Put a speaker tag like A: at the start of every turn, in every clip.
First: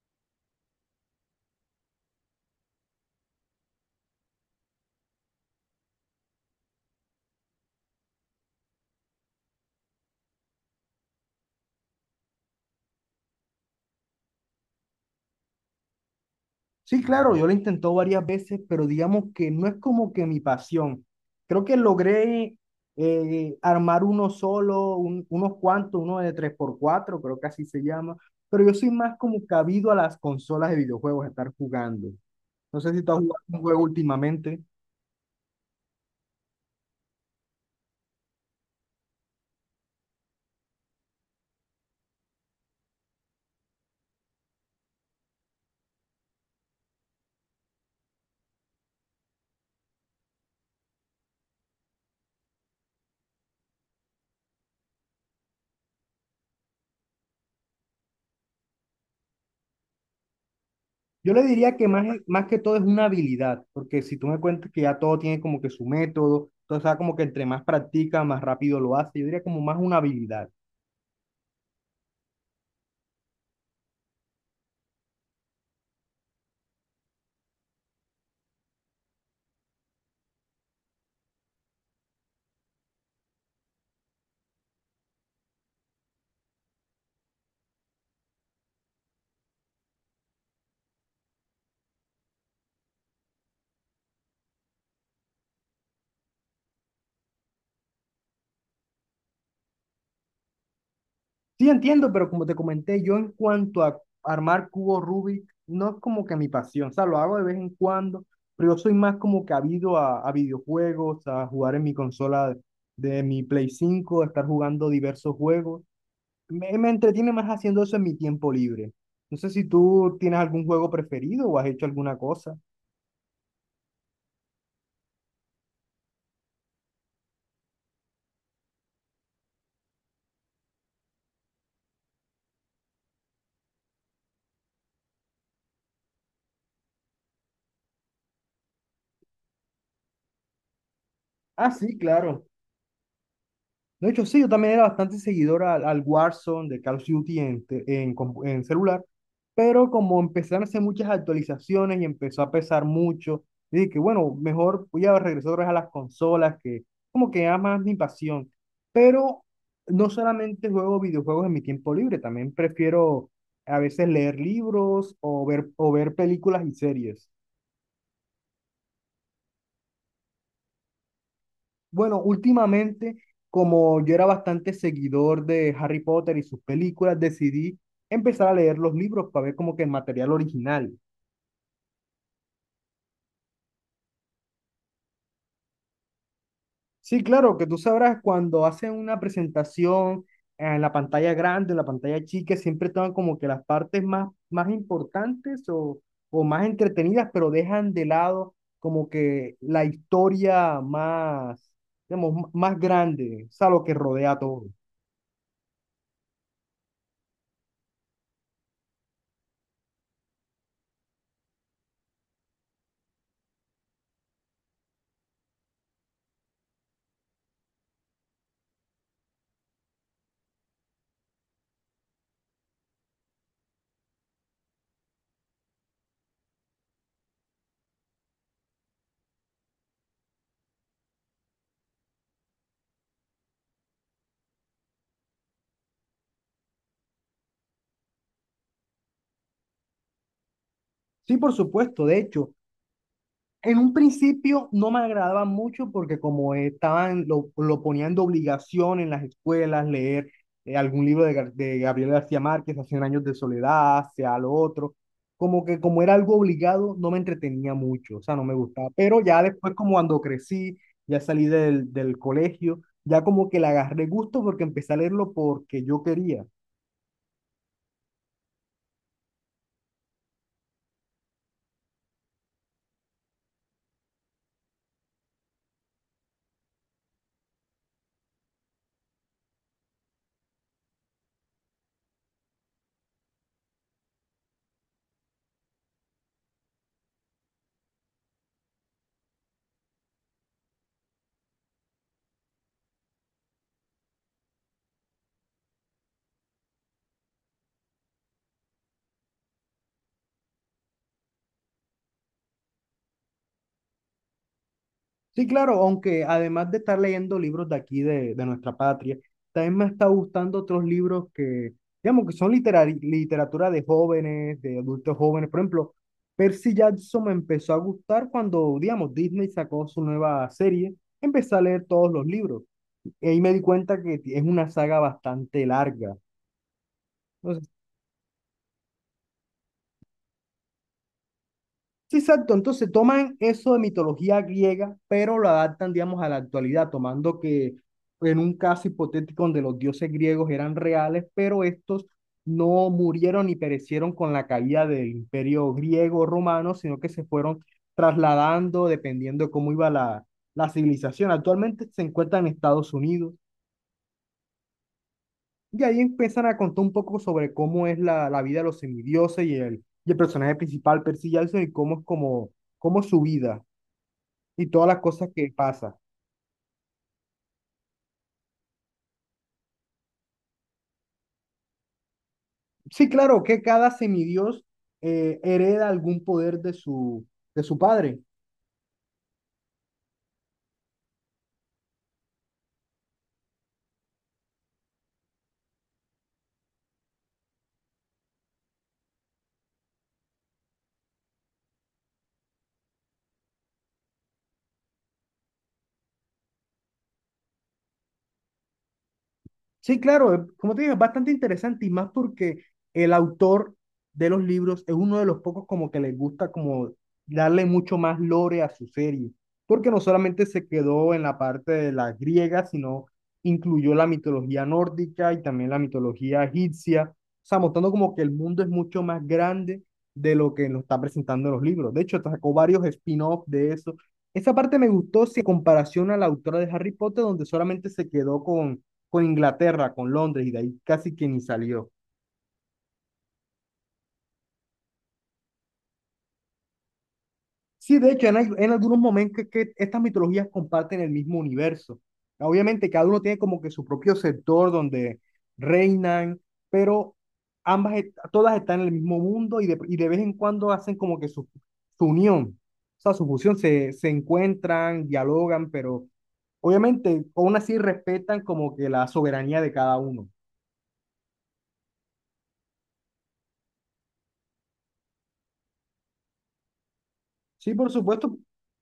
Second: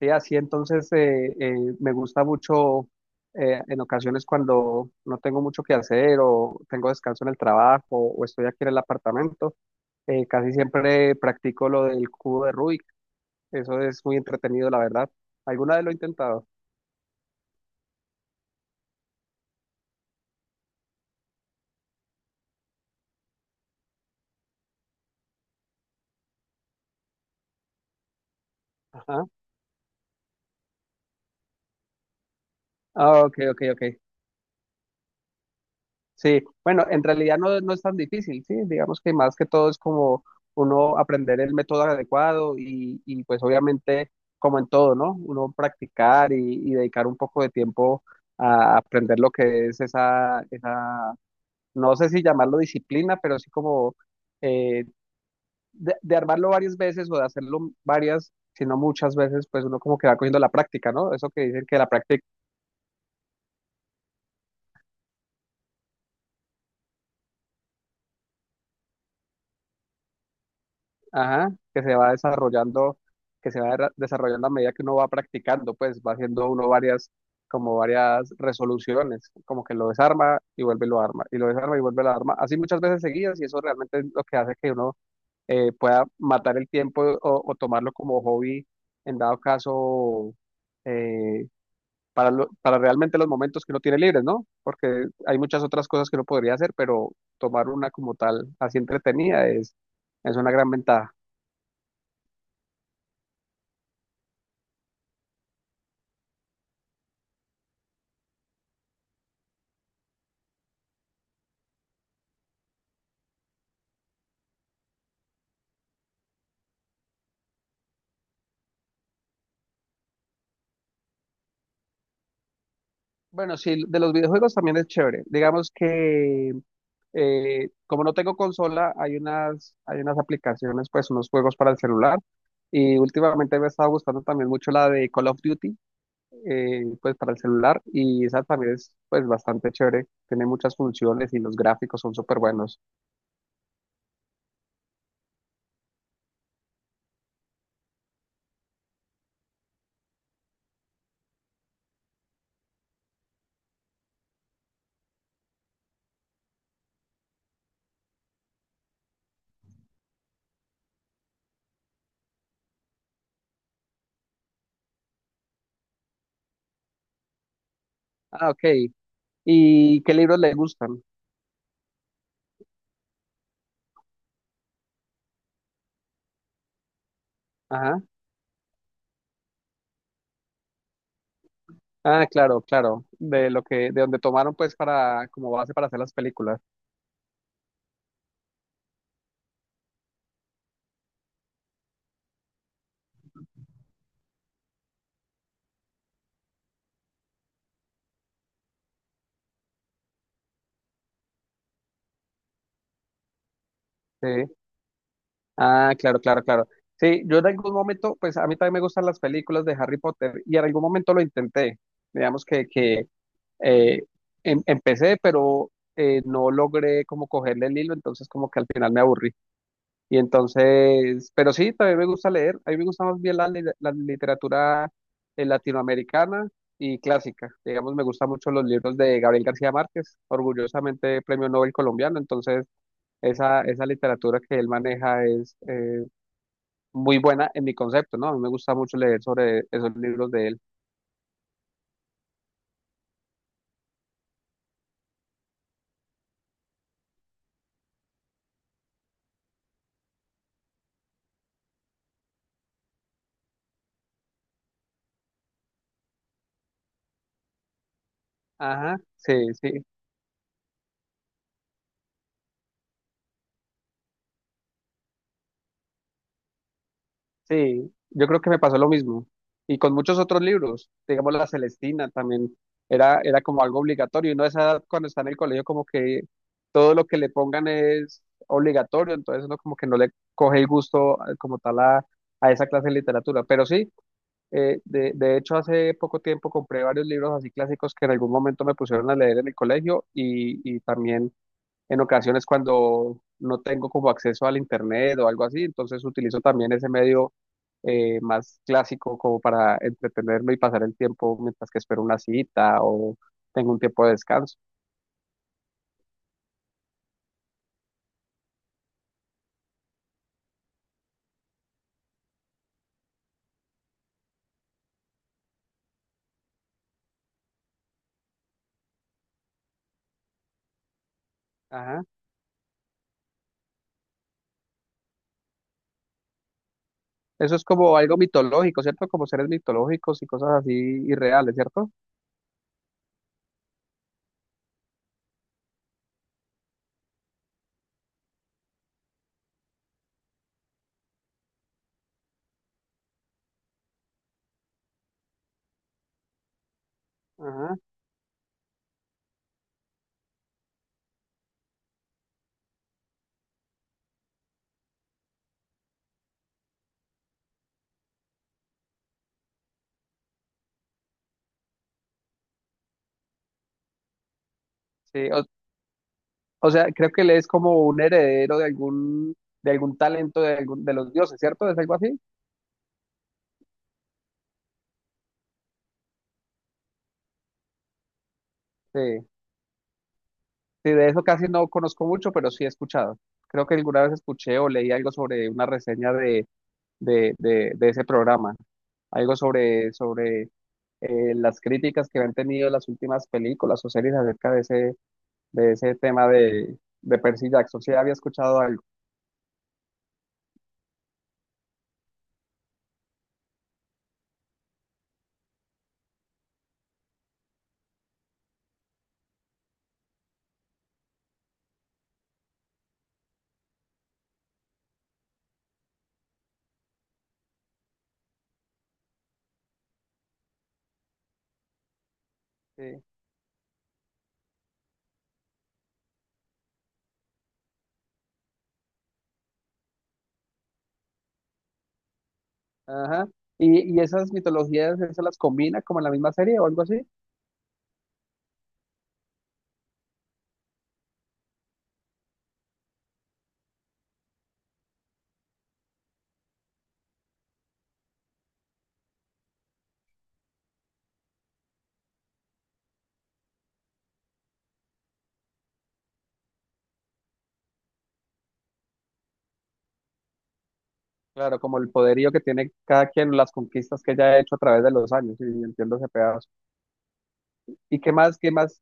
A: Sí, así entonces me gusta mucho en ocasiones cuando no tengo mucho que hacer o tengo descanso en el trabajo o estoy aquí en el apartamento, casi siempre practico lo del cubo de Rubik. Eso es muy entretenido, la verdad. ¿Alguna vez lo he intentado?
B: Sí, claro, yo lo he varias veces, pero digamos que no es como que mi pasión. Creo que logré armar uno solo, unos cuantos, uno de tres por cuatro, creo que así se llama, pero yo soy más
A: Ajá.
B: como cabido a las consolas de videojuegos, a estar jugando. No sé si tú has
A: Ah, ok,
B: jugado un
A: ok,
B: juego
A: ok.
B: últimamente.
A: Sí, bueno, en realidad no, no es tan difícil, sí, digamos que más que todo es como uno aprender el método adecuado y pues obviamente como en todo, ¿no? Uno practicar y dedicar un poco de tiempo a aprender lo que es esa, no sé si llamarlo disciplina, pero sí como eh, de armarlo varias veces o de hacerlo varias, sino muchas veces, pues uno como que va cogiendo la práctica, ¿no? Eso
B: Yo
A: que
B: le
A: dicen
B: diría
A: que
B: que
A: la
B: más,
A: práctica.
B: más que todo es una habilidad, porque si tú me cuentas que ya todo tiene como que su método, entonces ah, como que entre más practica, más rápido lo hace, yo diría como más una habilidad.
A: Ajá, que se va desarrollando, que se va desarrollando a medida que uno va practicando, pues va haciendo uno varias, como varias resoluciones, como que lo desarma y vuelve y lo arma, y lo desarma y vuelve y lo arma, así muchas veces seguidas, y eso realmente es lo que hace que uno pueda matar el tiempo o tomarlo como hobby, en dado caso, eh, para realmente los momentos que uno tiene libres, ¿no? Porque hay muchas otras cosas que uno podría hacer, pero tomar una como tal, así entretenida, es una gran ventaja.
B: Sí, entiendo, pero como te comenté, yo en cuanto a armar cubos Rubik, no es como que mi pasión, o sea, lo hago de vez en cuando, pero yo soy más como que habido a videojuegos, a jugar en mi consola de, mi Play 5 a estar jugando diversos juegos. Me entretiene más haciendo eso en mi tiempo libre. No sé si tú tienes algún juego preferido o has hecho alguna cosa.
A: Bueno, sí, de los videojuegos también es chévere. Digamos que como no tengo consola, hay unas aplicaciones, pues unos juegos para el celular. Y últimamente me he estado gustando también mucho la de Call of Duty, pues para el celular. Y esa también es pues bastante chévere. Tiene muchas funciones y los
B: Ah, sí,
A: gráficos son súper
B: claro.
A: buenos.
B: De hecho, sí, yo también era bastante seguidor al Warzone de Call of Duty en, te- en, compu- en celular, pero como empezaron a hacer muchas actualizaciones y empezó a pesar mucho, dije que bueno, mejor voy a regresar otra vez a las consolas, que como que era más mi pasión. Pero no solamente juego videojuegos en mi tiempo libre, también prefiero a veces leer libros o o ver películas y series.
A: Ah, ok. ¿Y qué libros le gustan?
B: Bueno, últimamente, como yo era bastante seguidor de Harry Potter y sus películas, decidí
A: Ajá.
B: empezar a leer los libros para ver como que el material original.
A: Ah, claro, claro. De donde tomaron pues para, como base para hacer las películas.
B: Sí, claro, que tú sabrás, cuando hacen una presentación en la pantalla grande, en la pantalla chica, siempre toman como que las partes más importantes o más entretenidas, pero dejan de lado como que la historia más, digamos, más grande, o sea, lo que
A: Sí.
B: rodea a todo.
A: Ah, claro, claro, claro. Sí, yo en algún momento, pues a mí también me gustan las películas de Harry Potter y en algún momento lo intenté. Digamos que eh, empecé, pero no logré como cogerle el hilo, entonces como que al final me aburrí. Y entonces, pero sí, también me gusta leer. A mí me gusta más bien la literatura latinoamericana y clásica. Digamos, me gustan mucho los libros de Gabriel García Márquez, orgullosamente Premio Nobel colombiano. Entonces, esa literatura que él maneja es muy buena en mi concepto, ¿no? A mí me gusta mucho leer sobre esos libros de él.
B: Sí, por supuesto, de hecho. En un principio no me agradaba mucho porque como estaban, lo ponían de obligación en las escuelas, leer algún libro de, de Gabriel García Márquez, hace años de soledad, hacia lo otro, como que como era algo obligado, no me entretenía mucho, o sea, no me gustaba.
A: Ajá,
B: Pero
A: sí,
B: ya después,
A: sí,
B: como cuando crecí, ya salí del colegio, ya como que le agarré gusto porque empecé a leerlo porque yo quería.
A: sí. Yo creo que me pasó lo mismo. Y con muchos otros libros, digamos La Celestina también, era como algo obligatorio. Y uno a esa edad, cuando está en el colegio, como que todo lo que le pongan es obligatorio, entonces uno como que no le coge el gusto como tal a esa clase de literatura. Pero sí, de hecho hace poco tiempo compré varios libros así clásicos que en algún momento me pusieron a leer en el colegio y también en ocasiones cuando no tengo como acceso al internet o algo así, entonces utilizo también ese medio más clásico como para entretenerme y pasar el tiempo mientras que espero una cita o tengo un tiempo de descanso.
B: Sí, claro, aunque además de estar leyendo libros de aquí, de nuestra patria, también me está gustando otros libros que, digamos, que son literatura de jóvenes, de adultos jóvenes. Por ejemplo, Percy Jackson me empezó a gustar cuando, digamos, Disney sacó su nueva serie. Empecé a leer
A: Ajá.
B: todos los libros y ahí me di cuenta que es una saga bastante larga.
A: Eso es como algo mitológico, ¿cierto? Como seres mitológicos y cosas así irreales, ¿cierto?
B: Sí, exacto. Entonces toman eso de mitología griega, pero lo adaptan, digamos, a la actualidad, tomando que en un caso hipotético donde los dioses griegos eran reales, pero estos no murieron ni perecieron con la caída del imperio griego romano, sino que se fueron
A: Ajá.
B: trasladando dependiendo de cómo iba la civilización. Actualmente se encuentran en Estados Unidos y ahí empiezan a contar un poco sobre cómo es la vida de los semidioses y y el personaje principal, Percy Jackson, y cómo es su vida y todas las cosas
A: Sí, o,
B: que pasa.
A: o sea, creo que él es como un heredero de algún talento de los dioses, ¿cierto? ¿Es algo así?
B: Sí, claro, que cada semidios hereda algún poder de de su padre.
A: Sí. Sí, de eso casi no conozco mucho, pero sí he escuchado. Creo que alguna vez escuché o leí algo sobre una reseña de ese programa, algo sobre, las críticas que han tenido las últimas películas o series acerca de ese tema de Percy Jackson. Sí, había escuchado algo.
B: Sí, claro, como te digo, es bastante interesante y más porque el autor de los libros es uno de los pocos como que les gusta como darle mucho más lore a su serie, porque no solamente se quedó en la parte de la griega, sino incluyó la mitología nórdica y también la mitología egipcia, o sea, mostrando como que el mundo es mucho más grande de lo que nos está presentando en los libros. De hecho, sacó varios
A: Sí.
B: spin-offs de eso. Esa parte me gustó si en comparación a la autora de Harry Potter, donde solamente se quedó con Inglaterra, con Londres, y de ahí casi que ni salió.
A: Ajá. ¿Y esas mitologías, eso las combina como en la misma serie o algo así?
B: Sí, de hecho, en algunos momentos que estas mitologías comparten el mismo universo. Obviamente, cada uno tiene como que su propio sector donde reinan, pero todas están en el mismo mundo y y de vez en cuando hacen como que su unión, o sea, su fusión, se encuentran, dialogan, pero obviamente, aún así respetan como que la soberanía de cada uno.
A: Claro, como el poderío que tiene cada quien, las conquistas que ella ha hecho a través de los años, y entiendo ese pedazo.
B: Sí, por
A: ¿Y qué
B: supuesto.
A: más, qué más?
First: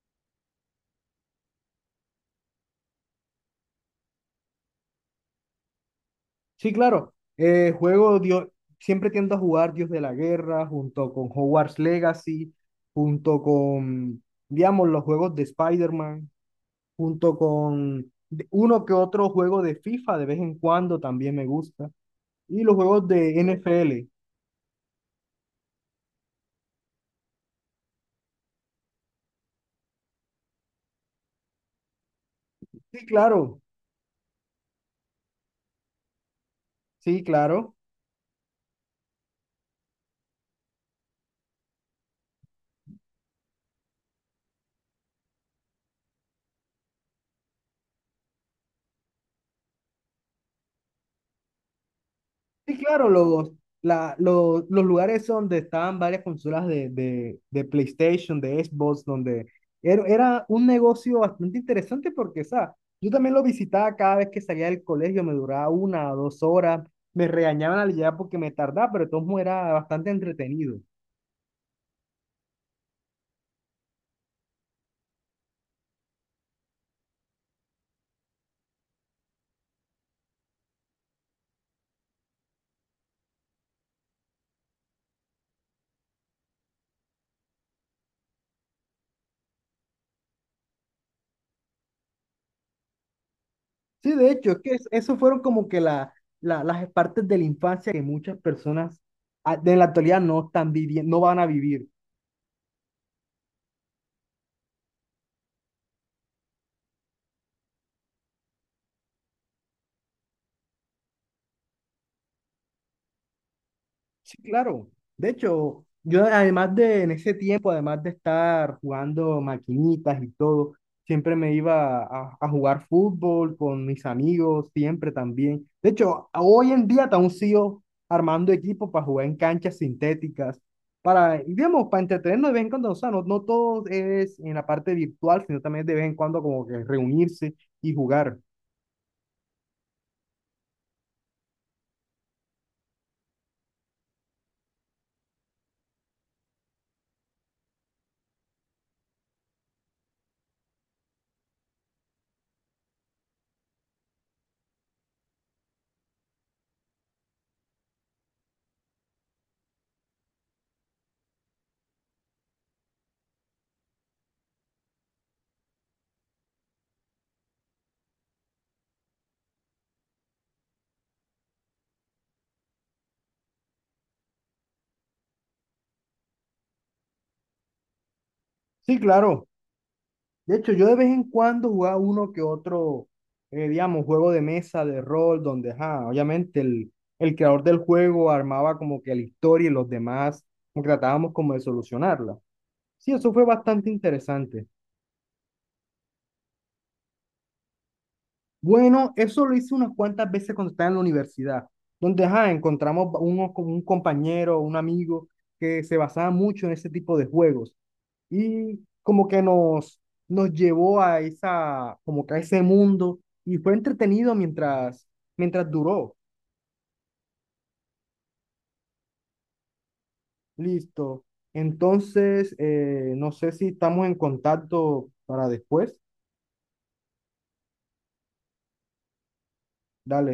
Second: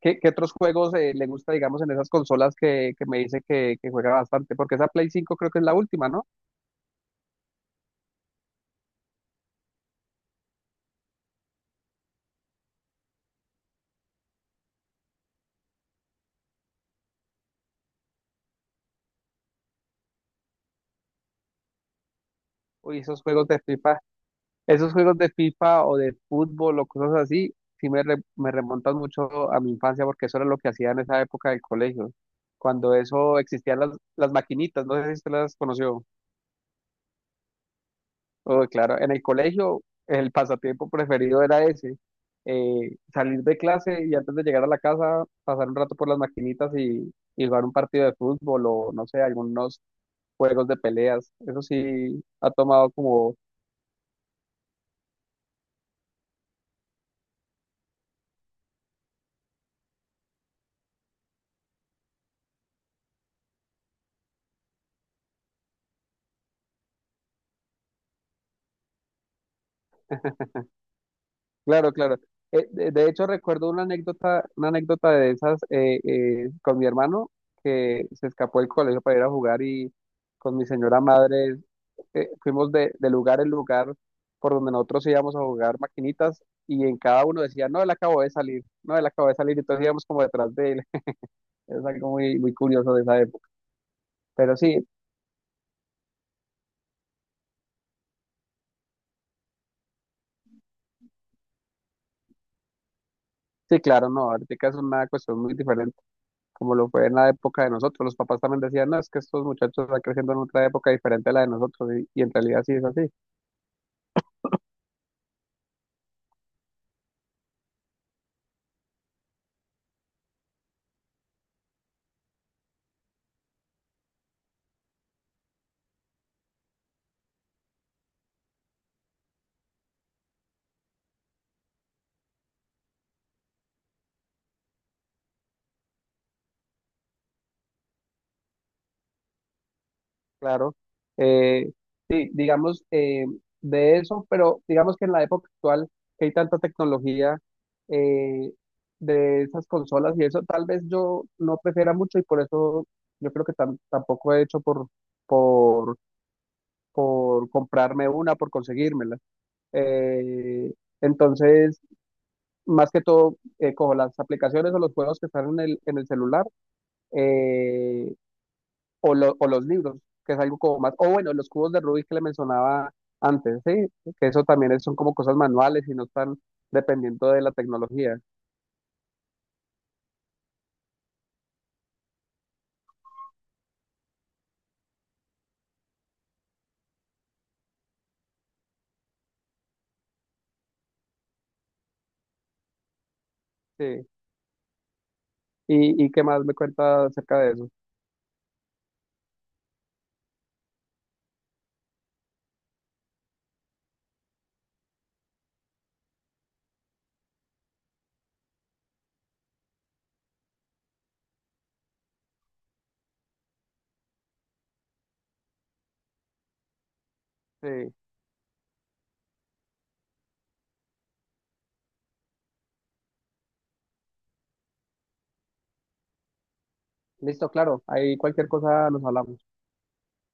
A: ¿Qué otros juegos le gusta, digamos, en esas consolas que me dice que juega bastante? Porque esa Play 5 creo que es la última, ¿no?
B: Sí, claro. Juego Dios, siempre tiendo a jugar Dios de la Guerra junto con Hogwarts Legacy, junto con, digamos, los juegos de Spider-Man, junto con uno que otro juego de FIFA de vez en cuando también me gusta. Y los
A: Uy,
B: juegos
A: esos
B: de
A: juegos de FIFA,
B: NFL.
A: esos juegos de FIFA o de fútbol o cosas así, sí me remontan mucho a mi infancia porque eso era lo que hacía en esa época del colegio, cuando
B: Sí,
A: eso
B: claro.
A: existían las maquinitas, no sé si usted las conoció.
B: Sí, claro.
A: Oh, claro, en el colegio el pasatiempo preferido era ese, salir de clase y antes de llegar a la casa pasar un rato por las maquinitas y jugar un partido de fútbol o no sé, algunos juegos de peleas. Eso sí ha
B: Sí,
A: tomado
B: claro,
A: como.
B: los lugares donde estaban varias consolas de, de PlayStation, de Xbox, donde era un negocio bastante interesante porque, o sea, yo también lo visitaba cada vez que salía del colegio, me duraba una o dos horas, me regañaban al llegar porque me tardaba, pero de todos modos era bastante entretenido.
A: Claro, claro. De hecho, recuerdo una anécdota de esas con mi hermano que se escapó del colegio para ir a jugar y con mi señora madre fuimos de lugar en lugar por donde nosotros íbamos a jugar maquinitas y en cada uno decía, no, él acabó de salir, no, él acabó de salir, y entonces íbamos como detrás de él. Es algo muy, muy curioso de esa época.
B: Sí, de hecho,
A: Pero
B: es que
A: sí,
B: eso fueron como que las partes de la infancia que muchas personas ah, de la actualidad no están viviendo, no van a vivir.
A: sí, claro, no, ahorita es una cuestión muy diferente, como lo fue en la época de nosotros. Los papás también decían, no, es que estos muchachos están creciendo en otra época diferente a la de nosotros, y en realidad sí es así,
B: Sí, claro. De hecho, yo además de en ese tiempo, además de estar jugando maquinitas y todo, siempre me iba a jugar fútbol con mis amigos, siempre también. De hecho, hoy en día aún sigo armando equipos para jugar en canchas sintéticas, para, digamos, para entretenernos de vez en cuando. O sea, no, no todo es en la parte virtual, sino también de vez en cuando como que reunirse y jugar.
A: claro. Eh, sí, digamos, de eso, pero digamos que en la época actual, que hay tanta tecnología eh, de esas consolas y eso, tal vez yo no prefiera mucho y por eso yo creo que tampoco he hecho por, por comprarme una, por conseguírmela. Eh, entonces, más que todo cojo las aplicaciones o los juegos que están en el celular eh, o los libros, que es algo como más, o bueno, los cubos de Rubik que le mencionaba antes, sí, que eso también son como cosas manuales y no están dependiendo de la tecnología,
B: Sí, claro. De hecho, yo de vez en cuando jugaba uno que otro, digamos, juego de mesa, de rol, donde, ajá, obviamente el creador del juego armaba como que la historia y los demás, como que tratábamos como de solucionarla. Sí, eso fue bastante
A: sí.
B: interesante.
A: ¿Y qué más me cuenta acerca de eso?
B: Bueno, eso lo hice unas cuantas veces cuando estaba en la universidad, donde, ajá, encontramos uno, con un compañero, un amigo que se basaba mucho en ese tipo de juegos. Y como que nos llevó a esa, como que a ese mundo y fue entretenido mientras, mientras duró.
A: Sí,
B: Listo. Entonces, no sé si estamos en contacto para después.
A: listo, claro, ahí cualquier cosa nos hablamos.
B: Dale.